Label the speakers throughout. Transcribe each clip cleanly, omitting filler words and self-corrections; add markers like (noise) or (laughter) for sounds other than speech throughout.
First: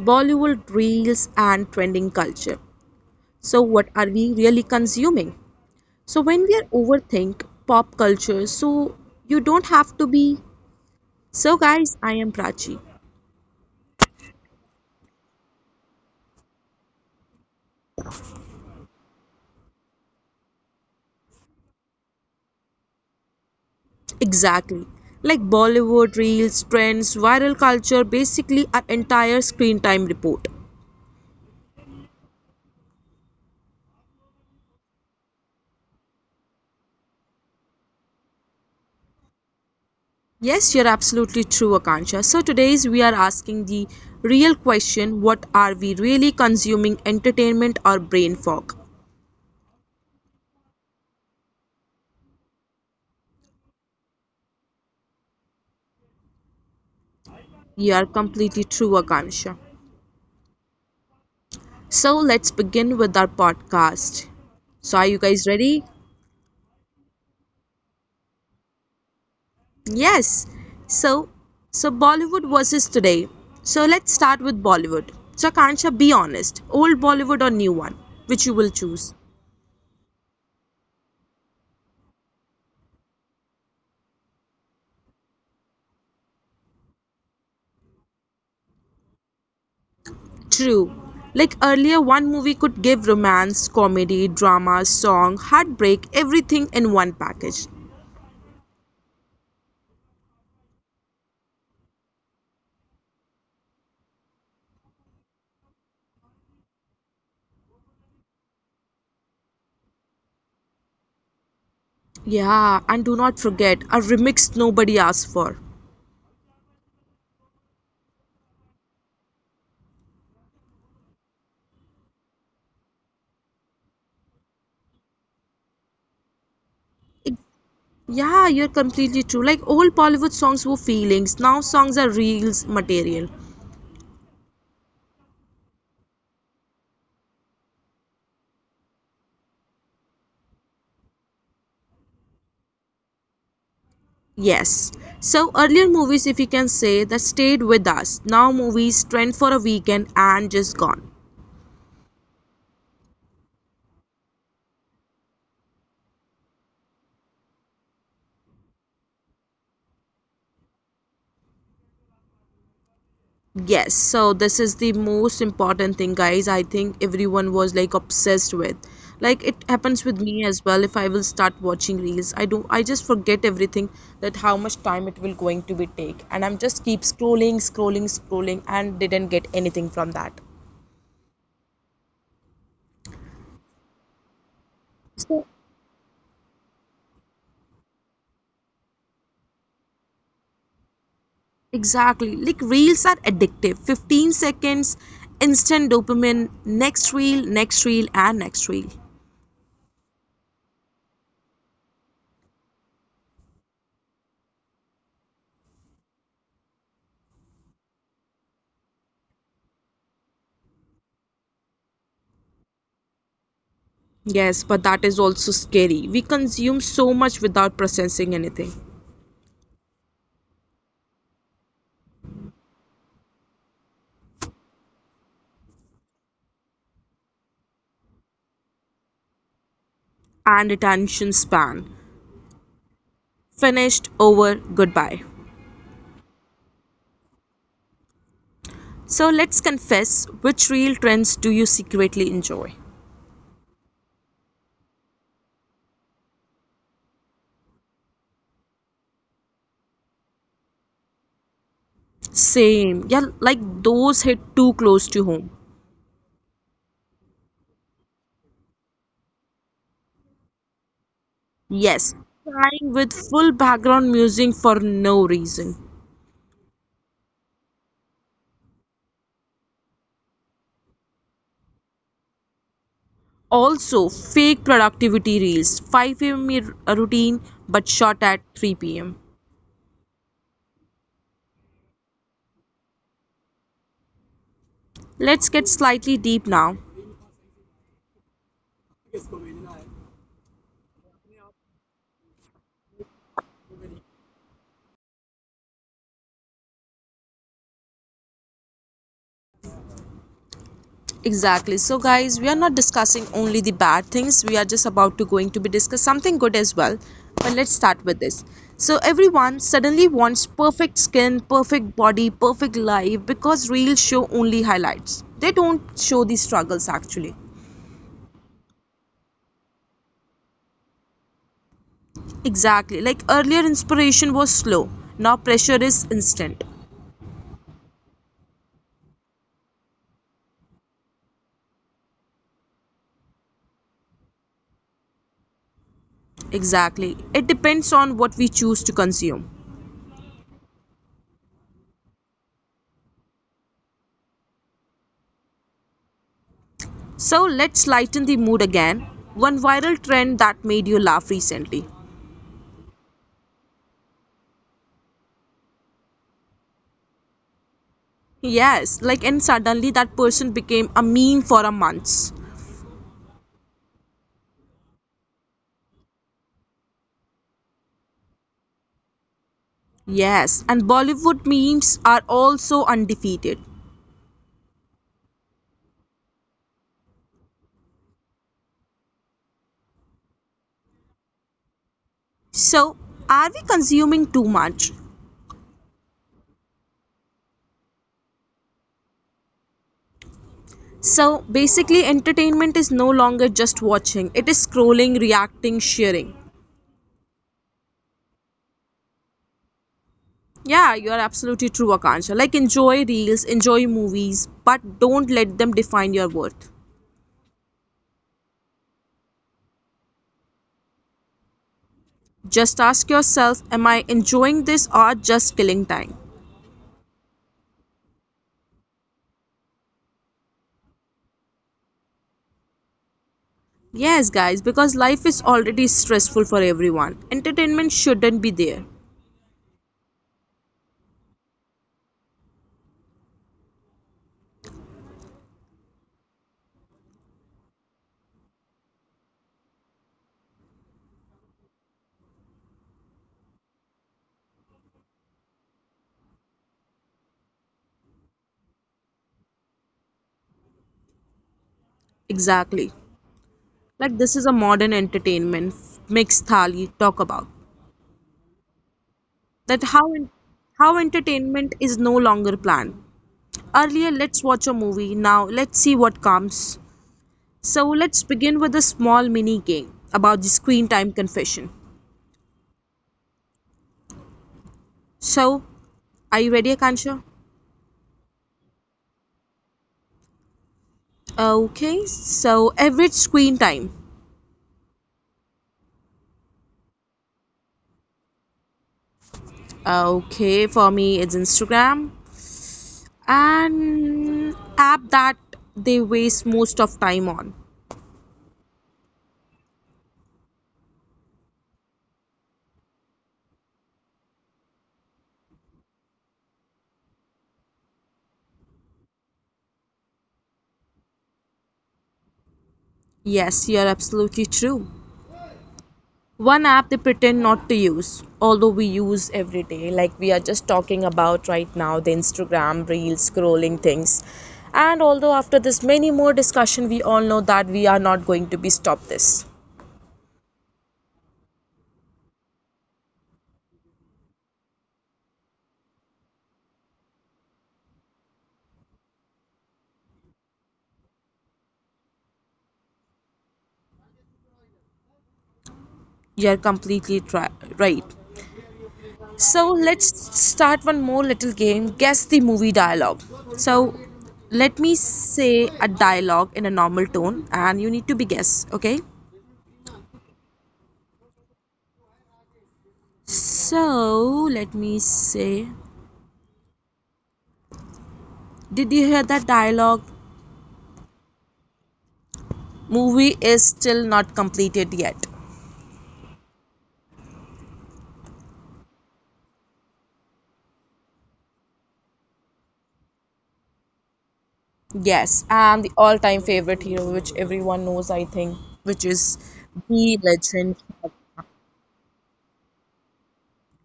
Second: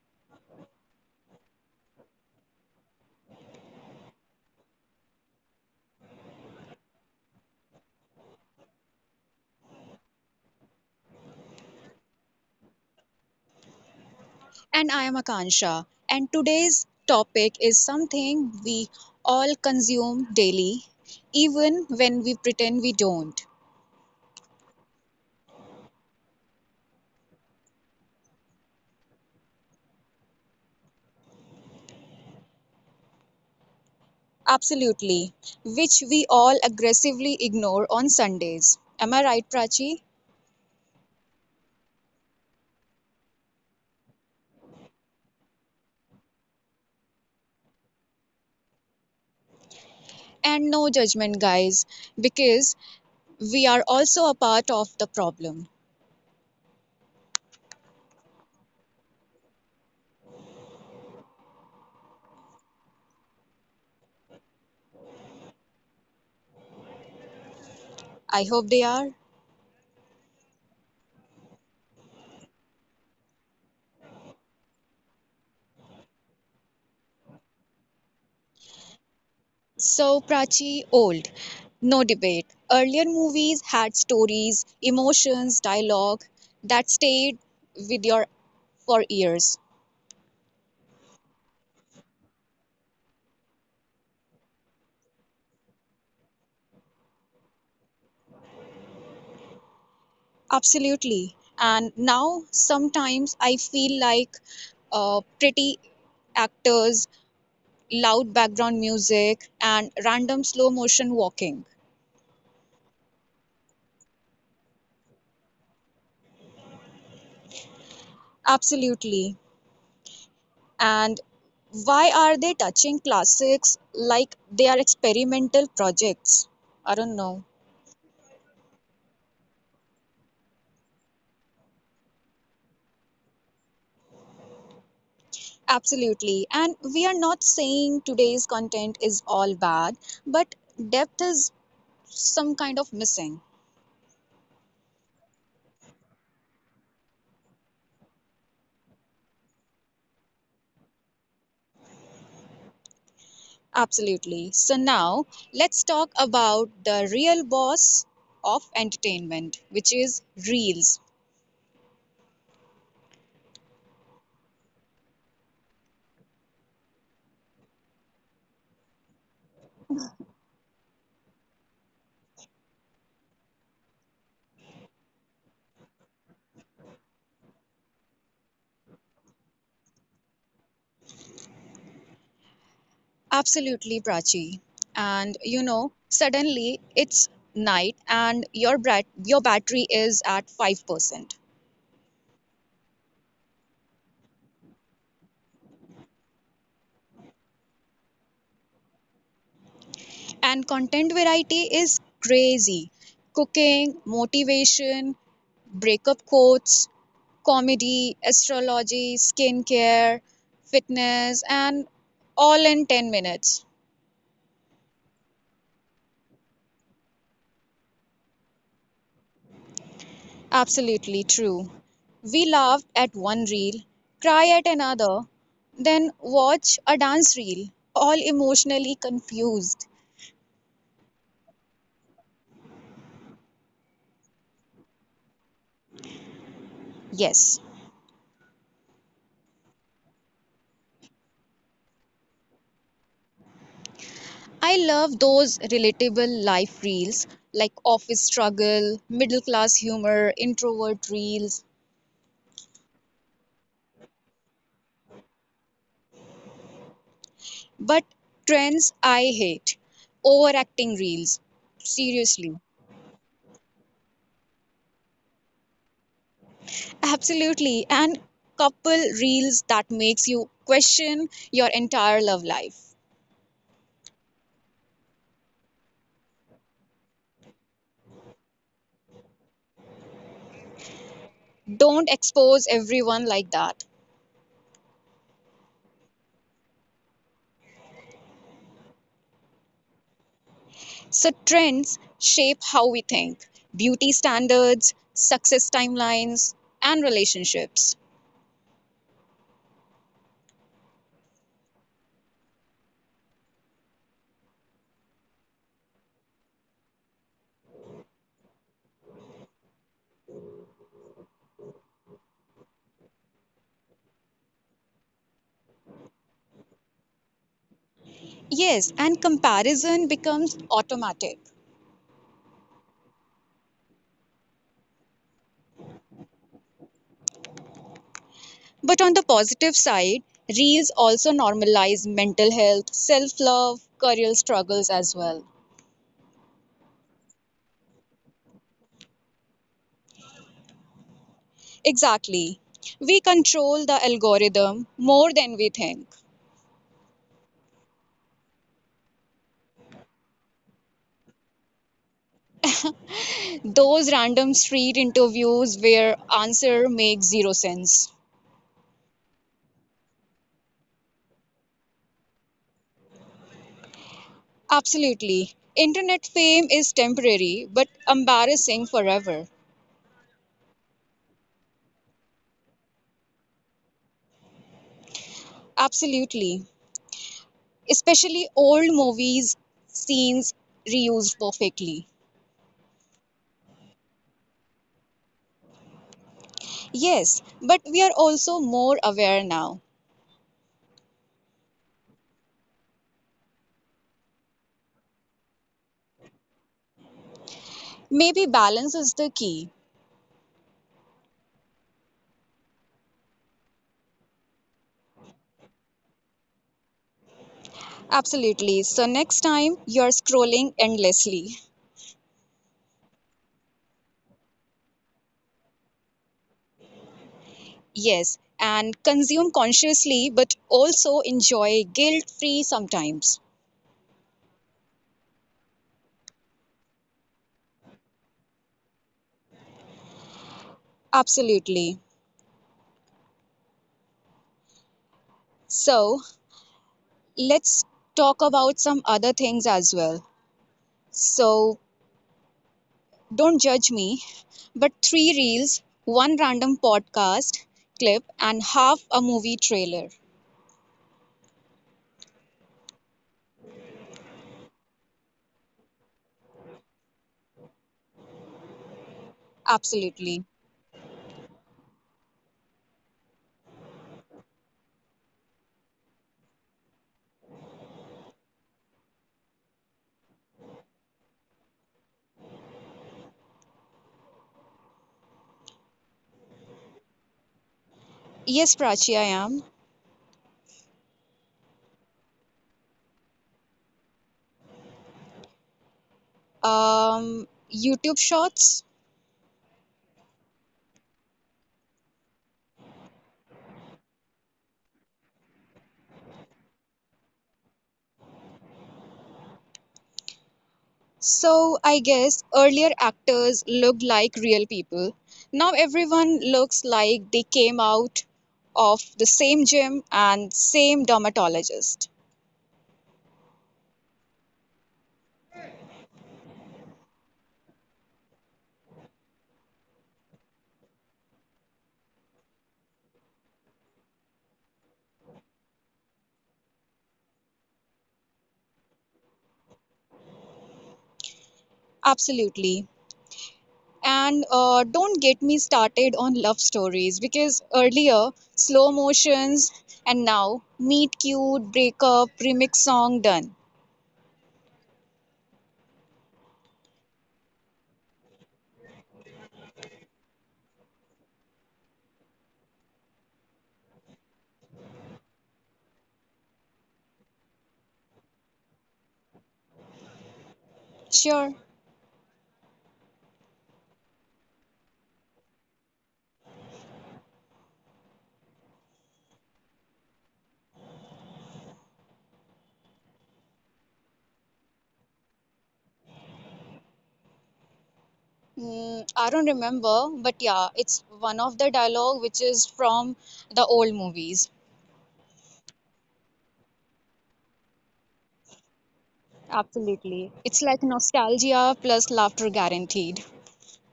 Speaker 1: Bollywood reels and trending culture. So, what are we really consuming? So, when we are overthink pop culture, so you don't have to be. So, guys, I am Prachi.
Speaker 2: And I am Akansha. And today's topic is something we all consume daily, even when we pretend we don't.
Speaker 1: Exactly. Like Bollywood reels, trends, viral culture, basically our entire screen time report.
Speaker 2: Absolutely. Which we all aggressively ignore on Sundays. Am I right, Prachi?
Speaker 1: Yes, you're absolutely true, Akansha. So, today's we are asking the real question what are we really consuming, entertainment or brain fog?
Speaker 2: And no judgment, guys, because we are also a part of the problem.
Speaker 1: You are completely true, Akansha. So, let's begin with our podcast. So, are you guys ready?
Speaker 2: I hope they are.
Speaker 1: Yes. So, so Bollywood versus today. So, let's start with Bollywood. So, Akansha, be honest old Bollywood or new one? Which you will choose?
Speaker 2: So, Prachi, old. No debate. Earlier movies had stories, emotions, dialogue that stayed with your for years.
Speaker 1: True. Like earlier, one movie could give romance, comedy, drama, song, heartbreak, everything in one package.
Speaker 2: Absolutely. And now sometimes I feel like pretty actors, loud background music, and random slow motion walking.
Speaker 1: Yeah, and do not forget a remix nobody asked for.
Speaker 2: Absolutely. And why are they touching classics like they are experimental projects? I don't
Speaker 1: It-
Speaker 2: know.
Speaker 1: yeah, you're completely true. Like old Bollywood songs were feelings, now songs are reels material.
Speaker 2: Absolutely. And we are not saying today's content is all bad, but depth is some kind of missing.
Speaker 1: Yes. So earlier movies, if you can say, that stayed with us. Now movies trend for a weekend and just gone.
Speaker 2: Absolutely. So now let's talk about the real boss of entertainment, which is Reels.
Speaker 1: Yes, so this is the most important thing, guys. I think everyone was like obsessed with. Like it happens with me as well. If I will start watching reels, I do. I just forget everything that how much time it will going to be take, and I'm just keep scrolling, scrolling, scrolling, and didn't get anything from that.
Speaker 2: Absolutely, Prachi. And
Speaker 1: So
Speaker 2: you know, suddenly it's night and your battery is at 5%.
Speaker 1: exactly, like reels are addictive. 15 seconds, instant dopamine. Next reel, and next reel.
Speaker 2: And content variety is crazy: cooking, motivation, breakup quotes, comedy, astrology, skincare, fitness, and all in 10 minutes.
Speaker 1: Yes, but that is also scary. We consume so much without processing anything.
Speaker 2: Absolutely true. We laughed at one reel, cry at another, then watch a dance reel, all emotionally confused.
Speaker 1: And attention span. Finished, over, goodbye.
Speaker 2: Yes,
Speaker 1: So let's confess which real trends do you secretly enjoy?
Speaker 2: I love those relatable life reels like office struggle, middle class humor, introvert reels.
Speaker 1: Same, yeah, like those hit too close to home.
Speaker 2: But trends I hate, overacting reels.
Speaker 1: Yes,
Speaker 2: Seriously.
Speaker 1: crying with full background music for no reason.
Speaker 2: Absolutely. And couple reels that makes you question your entire love life.
Speaker 1: Also, fake productivity reels, 5 a.m. routine but shot at 3 pm.
Speaker 2: Don't expose everyone like that.
Speaker 1: Let's get slightly deep now.
Speaker 2: So trends shape how we think, beauty standards, success timelines, and relationships.
Speaker 1: Exactly. So guys, we are not discussing only the bad things. We are just about to going to be discuss something good as well. But let's start with this. So everyone suddenly wants perfect skin, perfect body, perfect life because reels show only highlights. They don't show the struggles actually.
Speaker 2: Yes, and comparison becomes automatic.
Speaker 1: Exactly. Like earlier inspiration was slow. Now pressure is instant.
Speaker 2: But on the positive side, reels also normalize mental health, self love, career struggles as well.
Speaker 1: Exactly. It depends on what we choose to consume.
Speaker 2: Exactly. We control the algorithm more than we think.
Speaker 1: So let's lighten the mood again. One viral trend that made you laugh recently.
Speaker 2: Those random street interviews where answer makes zero sense.
Speaker 1: Yes, like and suddenly that person became a meme for a month.
Speaker 2: Absolutely. Internet fame is temporary but embarrassing forever.
Speaker 1: Yes, and Bollywood memes are also undefeated.
Speaker 2: Absolutely, especially old movies scenes reused perfectly.
Speaker 1: So, are we consuming too much?
Speaker 2: Yes, but we are also more aware now.
Speaker 1: So, basically entertainment is no longer just watching. It is scrolling, reacting, sharing.
Speaker 2: Maybe balance is the key.
Speaker 1: Yeah, you are absolutely true, Akansha. Like enjoy reels, enjoy movies, but don't let them define your worth.
Speaker 2: Absolutely, so next time you're scrolling endlessly.
Speaker 1: Just ask yourself, am I enjoying this or just killing time?
Speaker 2: Yes, and consume consciously but also enjoy guilt free sometimes.
Speaker 1: Yes, guys, because life is already stressful for everyone. Entertainment shouldn't be there.
Speaker 2: Absolutely. So let's talk about some other things as well. So don't judge me, but three reels, one random podcast clip, and half a movie trailer.
Speaker 1: Exactly. Like this is a modern entertainment makes Thali talk about that how
Speaker 2: Absolutely.
Speaker 1: how entertainment is no longer planned. Earlier, let's watch a movie. Now, let's see what comes. So, let's begin with a small mini game about the screen time confession. So, are you ready, Akansha?
Speaker 2: Yes, Prachi, I am.
Speaker 1: Okay, so average screen time.
Speaker 2: Um, YouTube Shorts.
Speaker 1: Okay, for me it's Instagram. An app that they waste most of time on.
Speaker 2: So I guess earlier actors looked like real people. Now everyone looks like they came out of the same gym and same dermatologist.
Speaker 1: Yes, you're absolutely true. One app they pretend not to use, although we use every day, like we are just talking about right now the Instagram, Reels, scrolling things. And although after this many more discussion, we all know that we are not going to be stopped this.
Speaker 2: Absolutely. And don't get me started on love stories because earlier, slow motions, and now, meet cute, breakup, remix song done.
Speaker 1: You're completely tri- right. So let's start one more little game. Guess the movie dialogue. So let me say a dialogue in a normal tone and you need to be guess, okay?
Speaker 2: Sure.
Speaker 1: So let me say did you hear that dialogue? Movie is still not completed yet.
Speaker 2: Mm, I don't remember, but yeah, it's one of the dialogue which is from the old movies.
Speaker 1: Yes, and the all time favorite hero which everyone knows I think, which is the
Speaker 2: Absolutely. It's like
Speaker 1: legend.
Speaker 2: nostalgia plus laughter guaranteed.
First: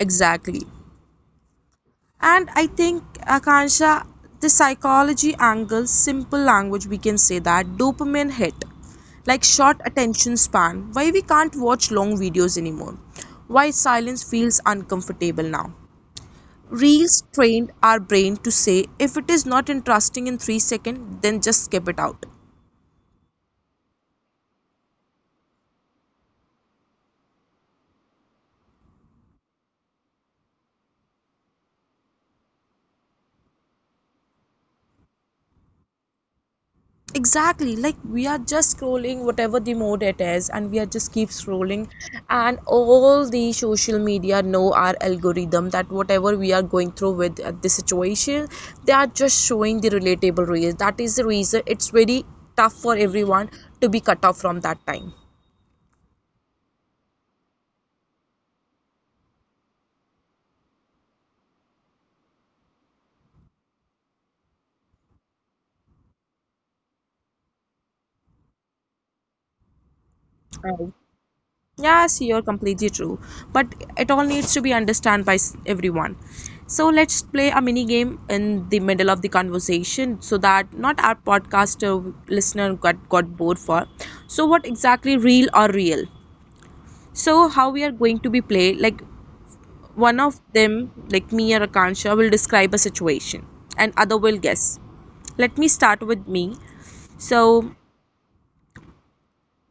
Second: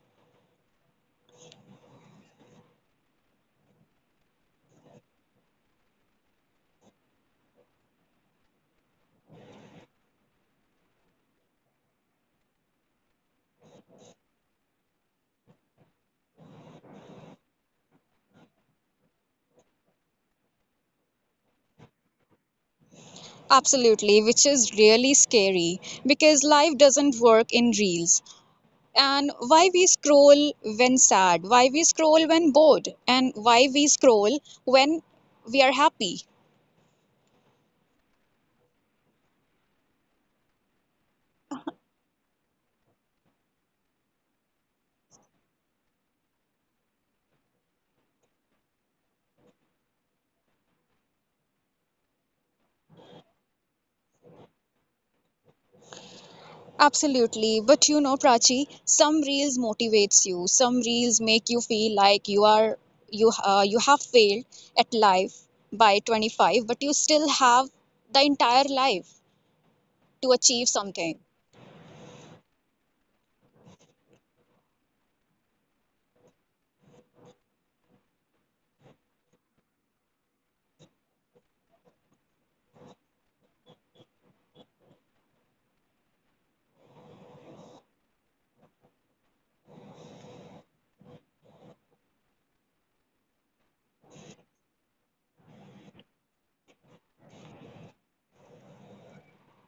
Speaker 1: Exactly. And I think, Akansha, the psychology angle, simple language, we can say that dopamine hit, like short attention span, why we can't watch long videos anymore, why silence feels uncomfortable now. Reels trained our brain to say if it is not interesting in 3 seconds, then just skip it out.
Speaker 2: Absolutely, which is really scary because life doesn't work in reels. And why we scroll when sad, why we scroll when bored, and why we scroll when we are happy.
Speaker 1: Exactly, like we are just scrolling whatever the mode it is and we are just keep scrolling, and all the social media know our algorithm that whatever we are going through with at this situation, they are just showing the relatable reels. That is the reason it's very tough for everyone to be cut off from that time.
Speaker 2: Absolutely. But you know, Prachi, some reels motivates you. Some reels make you feel like you are you have failed at life by 25, but you still have the entire life to achieve something.
Speaker 1: Yes, you're completely true. But it all needs to be understood by everyone. So let's play a mini game in the middle of the conversation so that not our podcaster listener got bored for. So what exactly real or real? So how we are going to be play, like one of them like me or Akansha will describe a situation and other will guess. Let me start with me. So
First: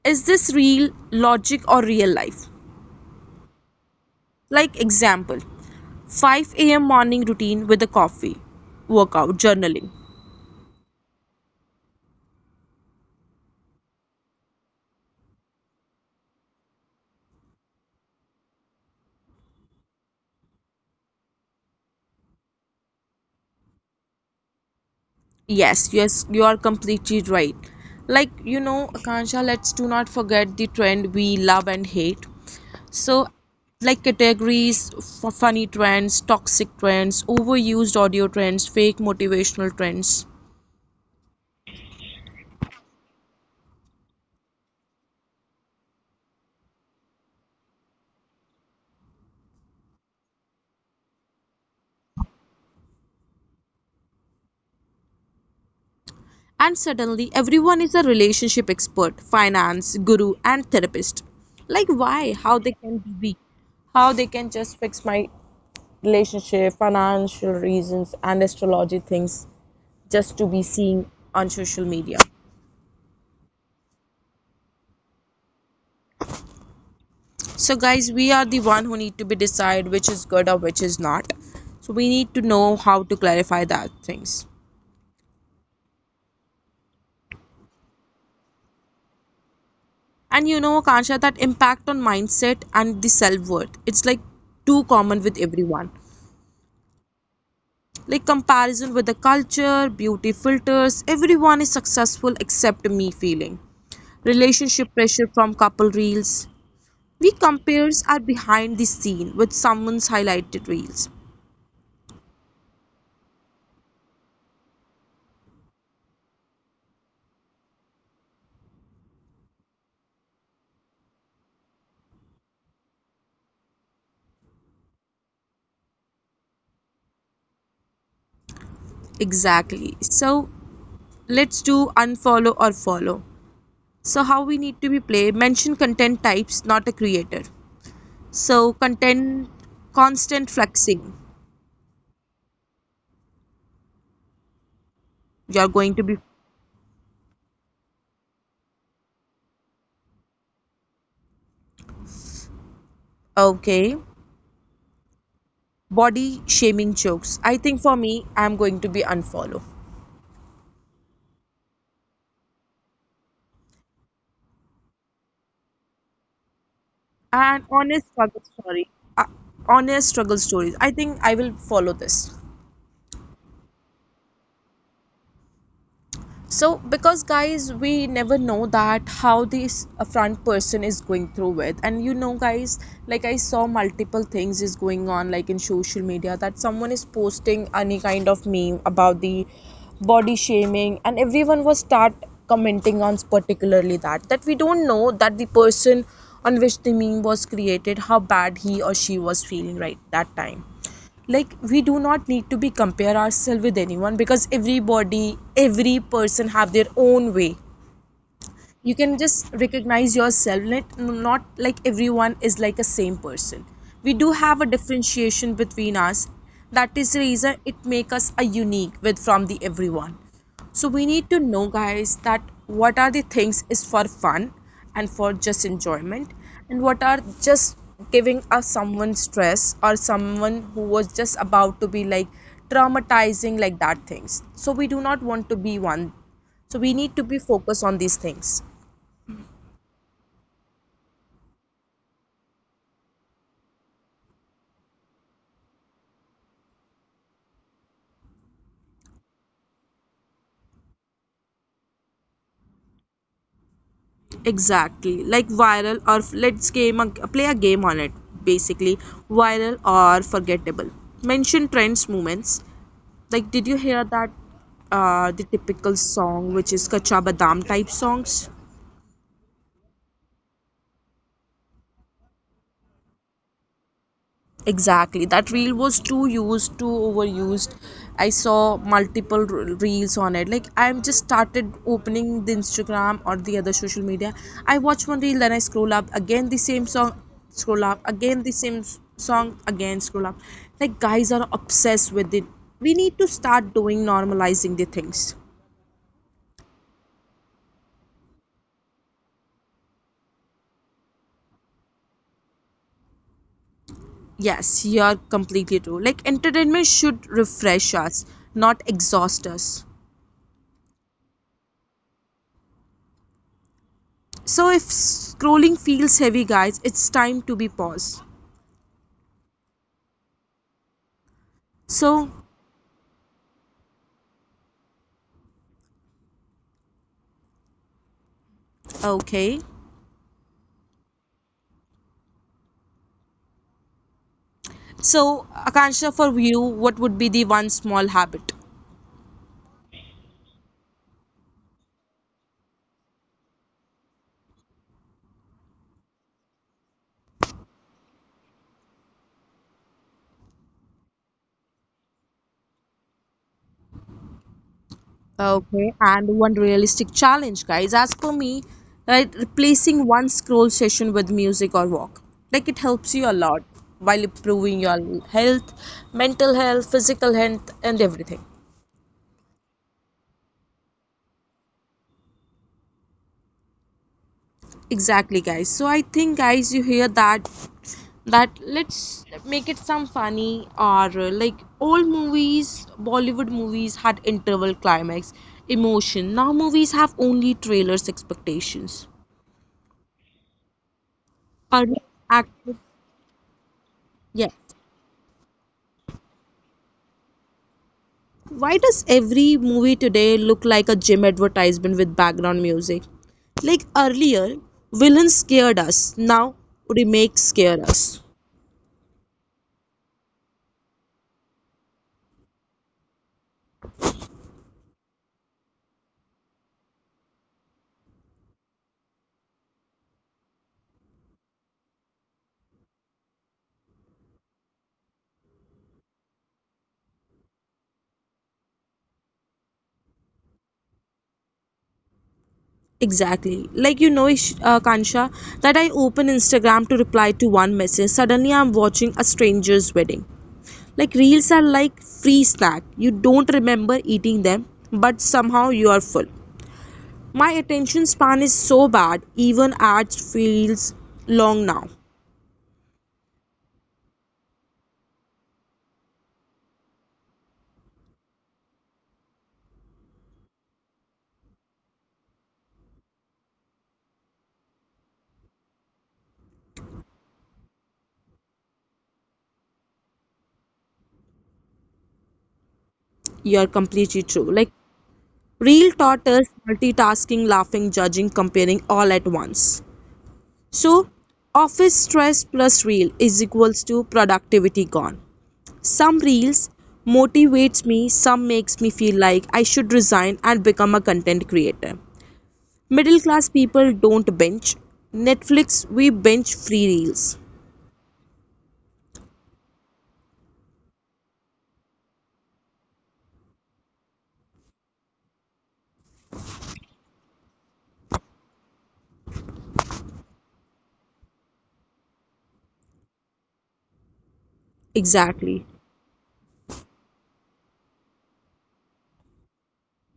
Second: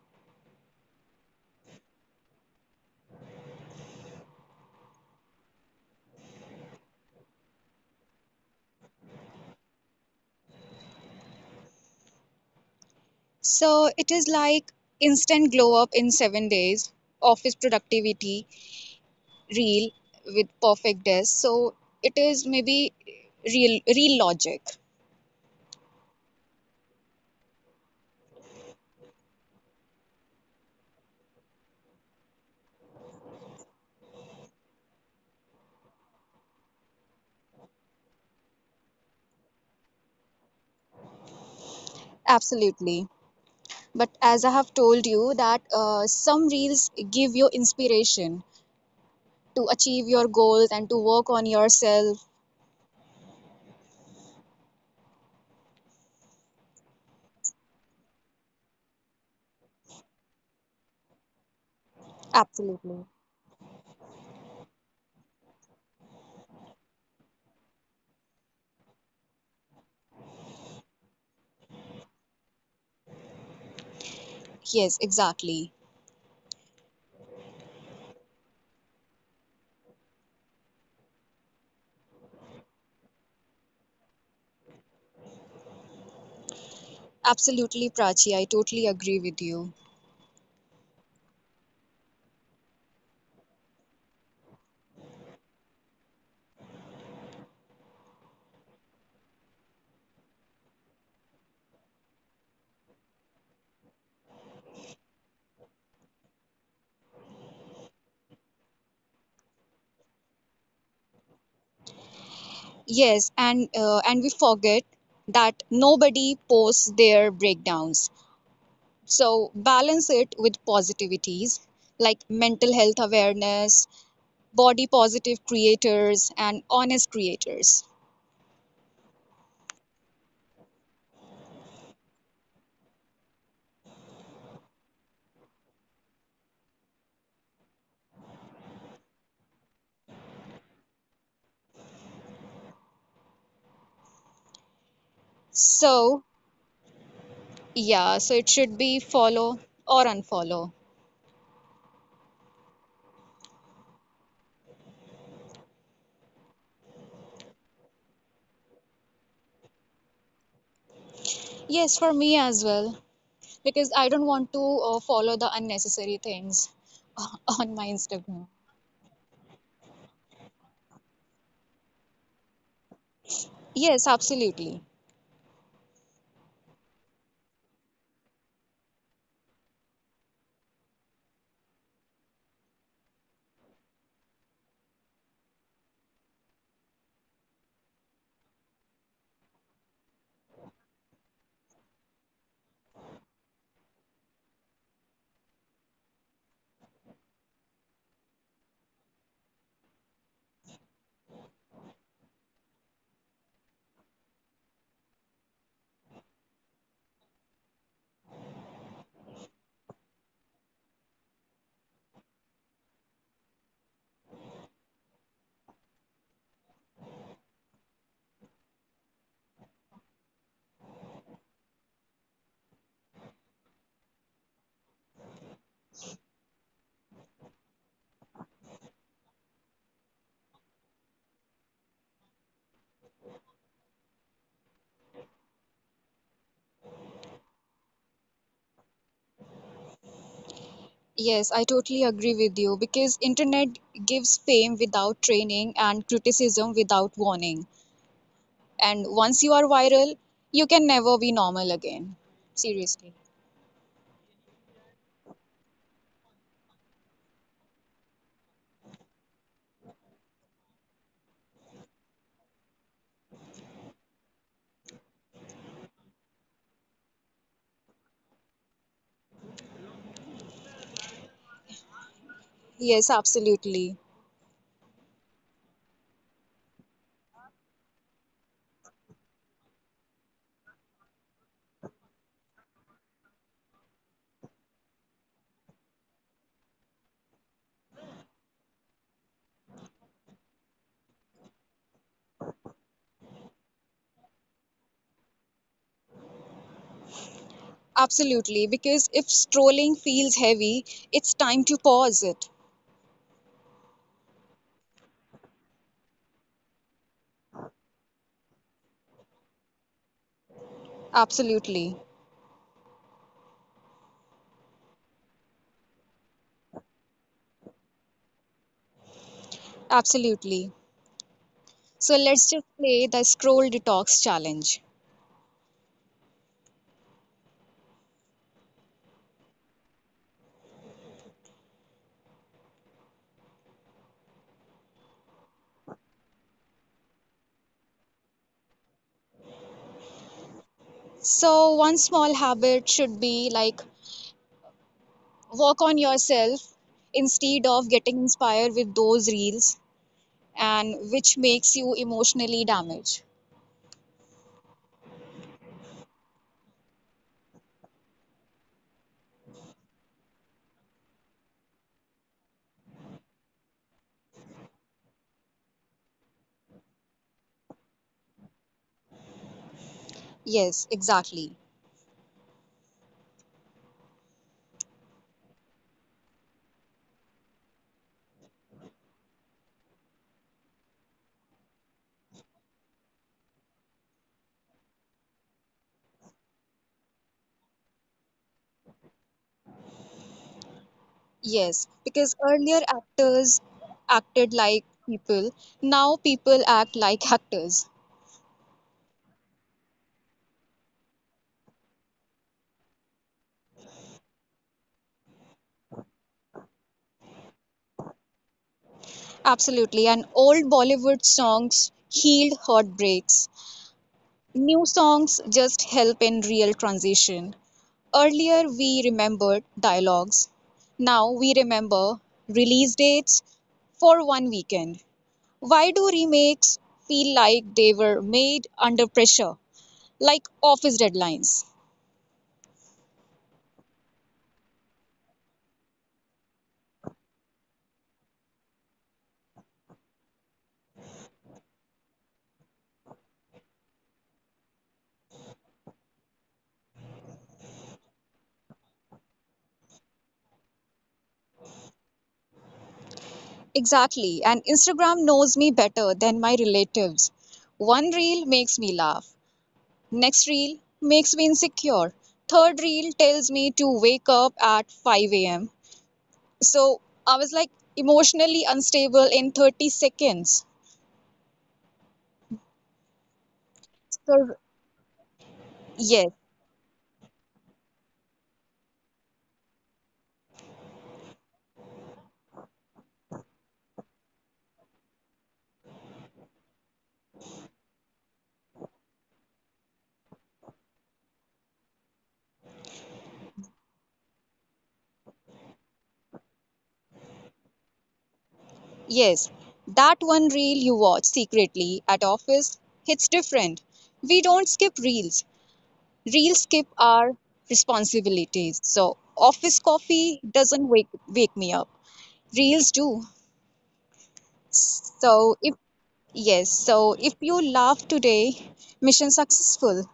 Speaker 1: is this real logic or real life? Like example 5 a.m. morning routine with a coffee, workout, journaling.
Speaker 2: So it is like instant glow up in 7 days, office productivity, real with perfect days. So it is maybe real logic.
Speaker 1: Yes, yes, you are completely right. Like, you know, Akansha, let's do not forget the trend we love and hate. So, like categories for funny trends, toxic trends, overused audio trends, fake motivational trends.
Speaker 2: Absolutely. But as I have told you that some reels give you inspiration to achieve your goals and to work on yourself.
Speaker 1: And suddenly, everyone is a relationship expert, finance, guru, and therapist. Like, why? How they can
Speaker 2: Absolutely.
Speaker 1: be? How they can just fix my relationship, financial reasons, and astrology things just to be seen on social media.
Speaker 2: Yes, exactly.
Speaker 1: So, guys, we are the one who need to be decide which is good or which is not. So we need to know how to clarify that things.
Speaker 2: Absolutely, Prachi. I totally agree with you.
Speaker 1: And you know, Akansha, that impact on mindset and the self worth. It's like too common with everyone. Like comparison with the culture, beauty filters, everyone is successful except me feeling. Relationship pressure from couple reels, we compares our behind the scene with someone's highlighted reels.
Speaker 2: Yes, and we forget that nobody posts their breakdowns. So balance it with positivities like mental health awareness, body positive creators and honest creators.
Speaker 1: Exactly. So let's do unfollow or follow. So how we need to be play mention content types, not a creator. So content constant flexing. You're going to be
Speaker 2: So, yeah, so it should be follow or unfollow.
Speaker 1: okay. Body shaming jokes. I think for me, I'm going to be unfollow.
Speaker 2: Yes, for me as well, because I don't want to follow the unnecessary things (laughs)
Speaker 1: And
Speaker 2: on my
Speaker 1: honest struggle
Speaker 2: Instagram.
Speaker 1: story. Uh, Honest struggle stories. I think I will follow this.
Speaker 2: Yes, absolutely.
Speaker 1: So because guys we never know that how this front person is going through with. And you know guys, like I saw multiple things is going on like in social media, that someone is posting any kind of meme about the body shaming and everyone was start commenting on particularly that, that we don't know that the person on which the meme was created how bad he or she was feeling right that time. Like we do not need to be compare ourselves with anyone because everybody, every person have their own way. You can just recognize yourself. Not like everyone is like a same person. We do have a differentiation between us. That is the reason it make us a unique with from the everyone. So we need to know guys that what are the things is for fun and for just enjoyment, and what are just giving us someone stress or someone who was just about to be like traumatizing, like that things. So we do not want to be one. So we need to be focused on these things.
Speaker 2: Yes, I totally agree with you because internet gives fame without training and criticism without warning. And once you are viral, you can never be normal again. Seriously.
Speaker 1: Exactly, like viral or let's play a game on it. Basically, viral or forgettable, mention trends movements. Like did you hear that the typical song which is kacha badam type songs?
Speaker 2: Yes, absolutely.
Speaker 1: Exactly, that reel was too used, too overused. I saw multiple reels on it. Like I'm just started opening the Instagram or the other social media, I watch one reel, then I scroll up again the same song, scroll up again the same song again, scroll up. Like guys are obsessed with it. We need to start doing normalizing the things.
Speaker 2: Absolutely, because if strolling feels heavy, it's time to pause it.
Speaker 1: Yes, you're completely true. Like entertainment should refresh us, not exhaust us.
Speaker 2: Absolutely,
Speaker 1: So if scrolling feels heavy, guys, it's time to be paused.
Speaker 2: absolutely. So
Speaker 1: So,
Speaker 2: let's just play the scroll detox challenge.
Speaker 1: okay. So, Akansha, for you, what would be the one small habit?
Speaker 2: So, one small habit should be like work on yourself instead of getting inspired with those reels and which makes you emotionally damaged.
Speaker 1: Okay, and one realistic challenge, guys. As per me, right, replacing one scroll session with music or walk. Like it helps you a lot while improving your health, mental health, physical health, and everything.
Speaker 2: Yes, exactly.
Speaker 1: Exactly, guys. So I think, guys, you hear that, that let's make it some funny or like old movies, Bollywood movies had interval, climax, emotion. Now movies have only trailers, expectations.
Speaker 2: Yes,
Speaker 1: Are
Speaker 2: because
Speaker 1: active.
Speaker 2: earlier actors acted
Speaker 1: Yes,
Speaker 2: like people, now people act like actors.
Speaker 1: why does every movie today look like a gym advertisement with background music? Like earlier villains scared us, now remakes scare us.
Speaker 2: Absolutely. And old Bollywood songs healed heartbreaks. New songs just help in real transition. Earlier, we remembered dialogues. Now we remember release dates for one weekend. Why do remakes feel like they were made under pressure, like office deadlines?
Speaker 1: Exactly. Like you know, Kansha, that I open Instagram to reply to one message. Suddenly, I'm watching a stranger's wedding. Like reels are like free snack. You don't remember eating them, but somehow you are full. My attention span is so bad. Even ads feels long now.
Speaker 2: Exactly. And Instagram knows me better than my relatives. One reel makes me laugh, next reel makes me insecure. Third reel tells me to wake up at 5 a.m. So I was like emotionally unstable in 30 seconds.
Speaker 1: You are completely true.
Speaker 2: So
Speaker 1: Like real taught
Speaker 2: yes,
Speaker 1: us multitasking, laughing, judging, comparing all at once. So, office stress plus real is equals to productivity gone. Some reels motivates me, some makes me feel like I should resign and become a content creator. Middle class people don't binge. Netflix, we binge free reels.
Speaker 2: yes. That one reel you watch secretly at office hits different. We don't skip reels. Reels skip our responsibilities. So office coffee doesn't wake me up. Reels do.
Speaker 1: Exactly.
Speaker 2: So if, yes, so if you laugh today, mission successful.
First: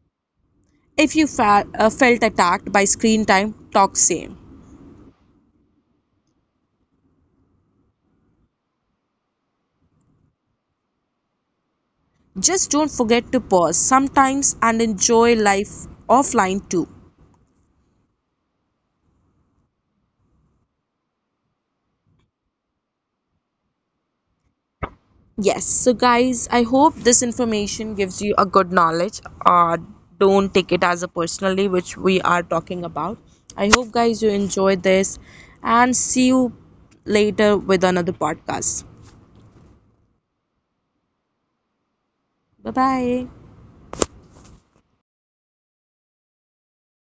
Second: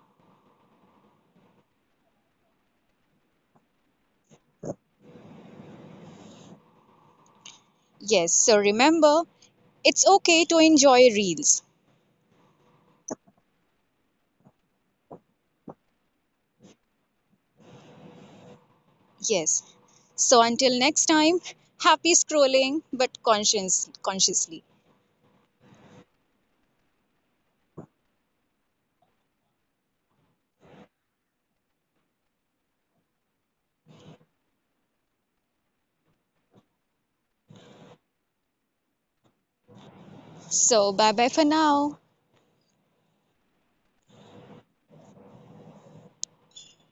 Speaker 1: If you felt attacked by screen time, talk same.
Speaker 2: Yes, so remember, it's okay to enjoy reels.
Speaker 1: Just don't forget to pause sometimes and enjoy life offline too.
Speaker 2: Yes. So until next time, happy scrolling but consciously.
Speaker 1: Yes. So, guys, I hope this information gives you a good knowledge. Don't take it as a personally, which we are talking about. I hope, guys, you enjoyed this and see you later with another podcast.
Speaker 2: So bye bye for now.
Speaker 1: Bye bye.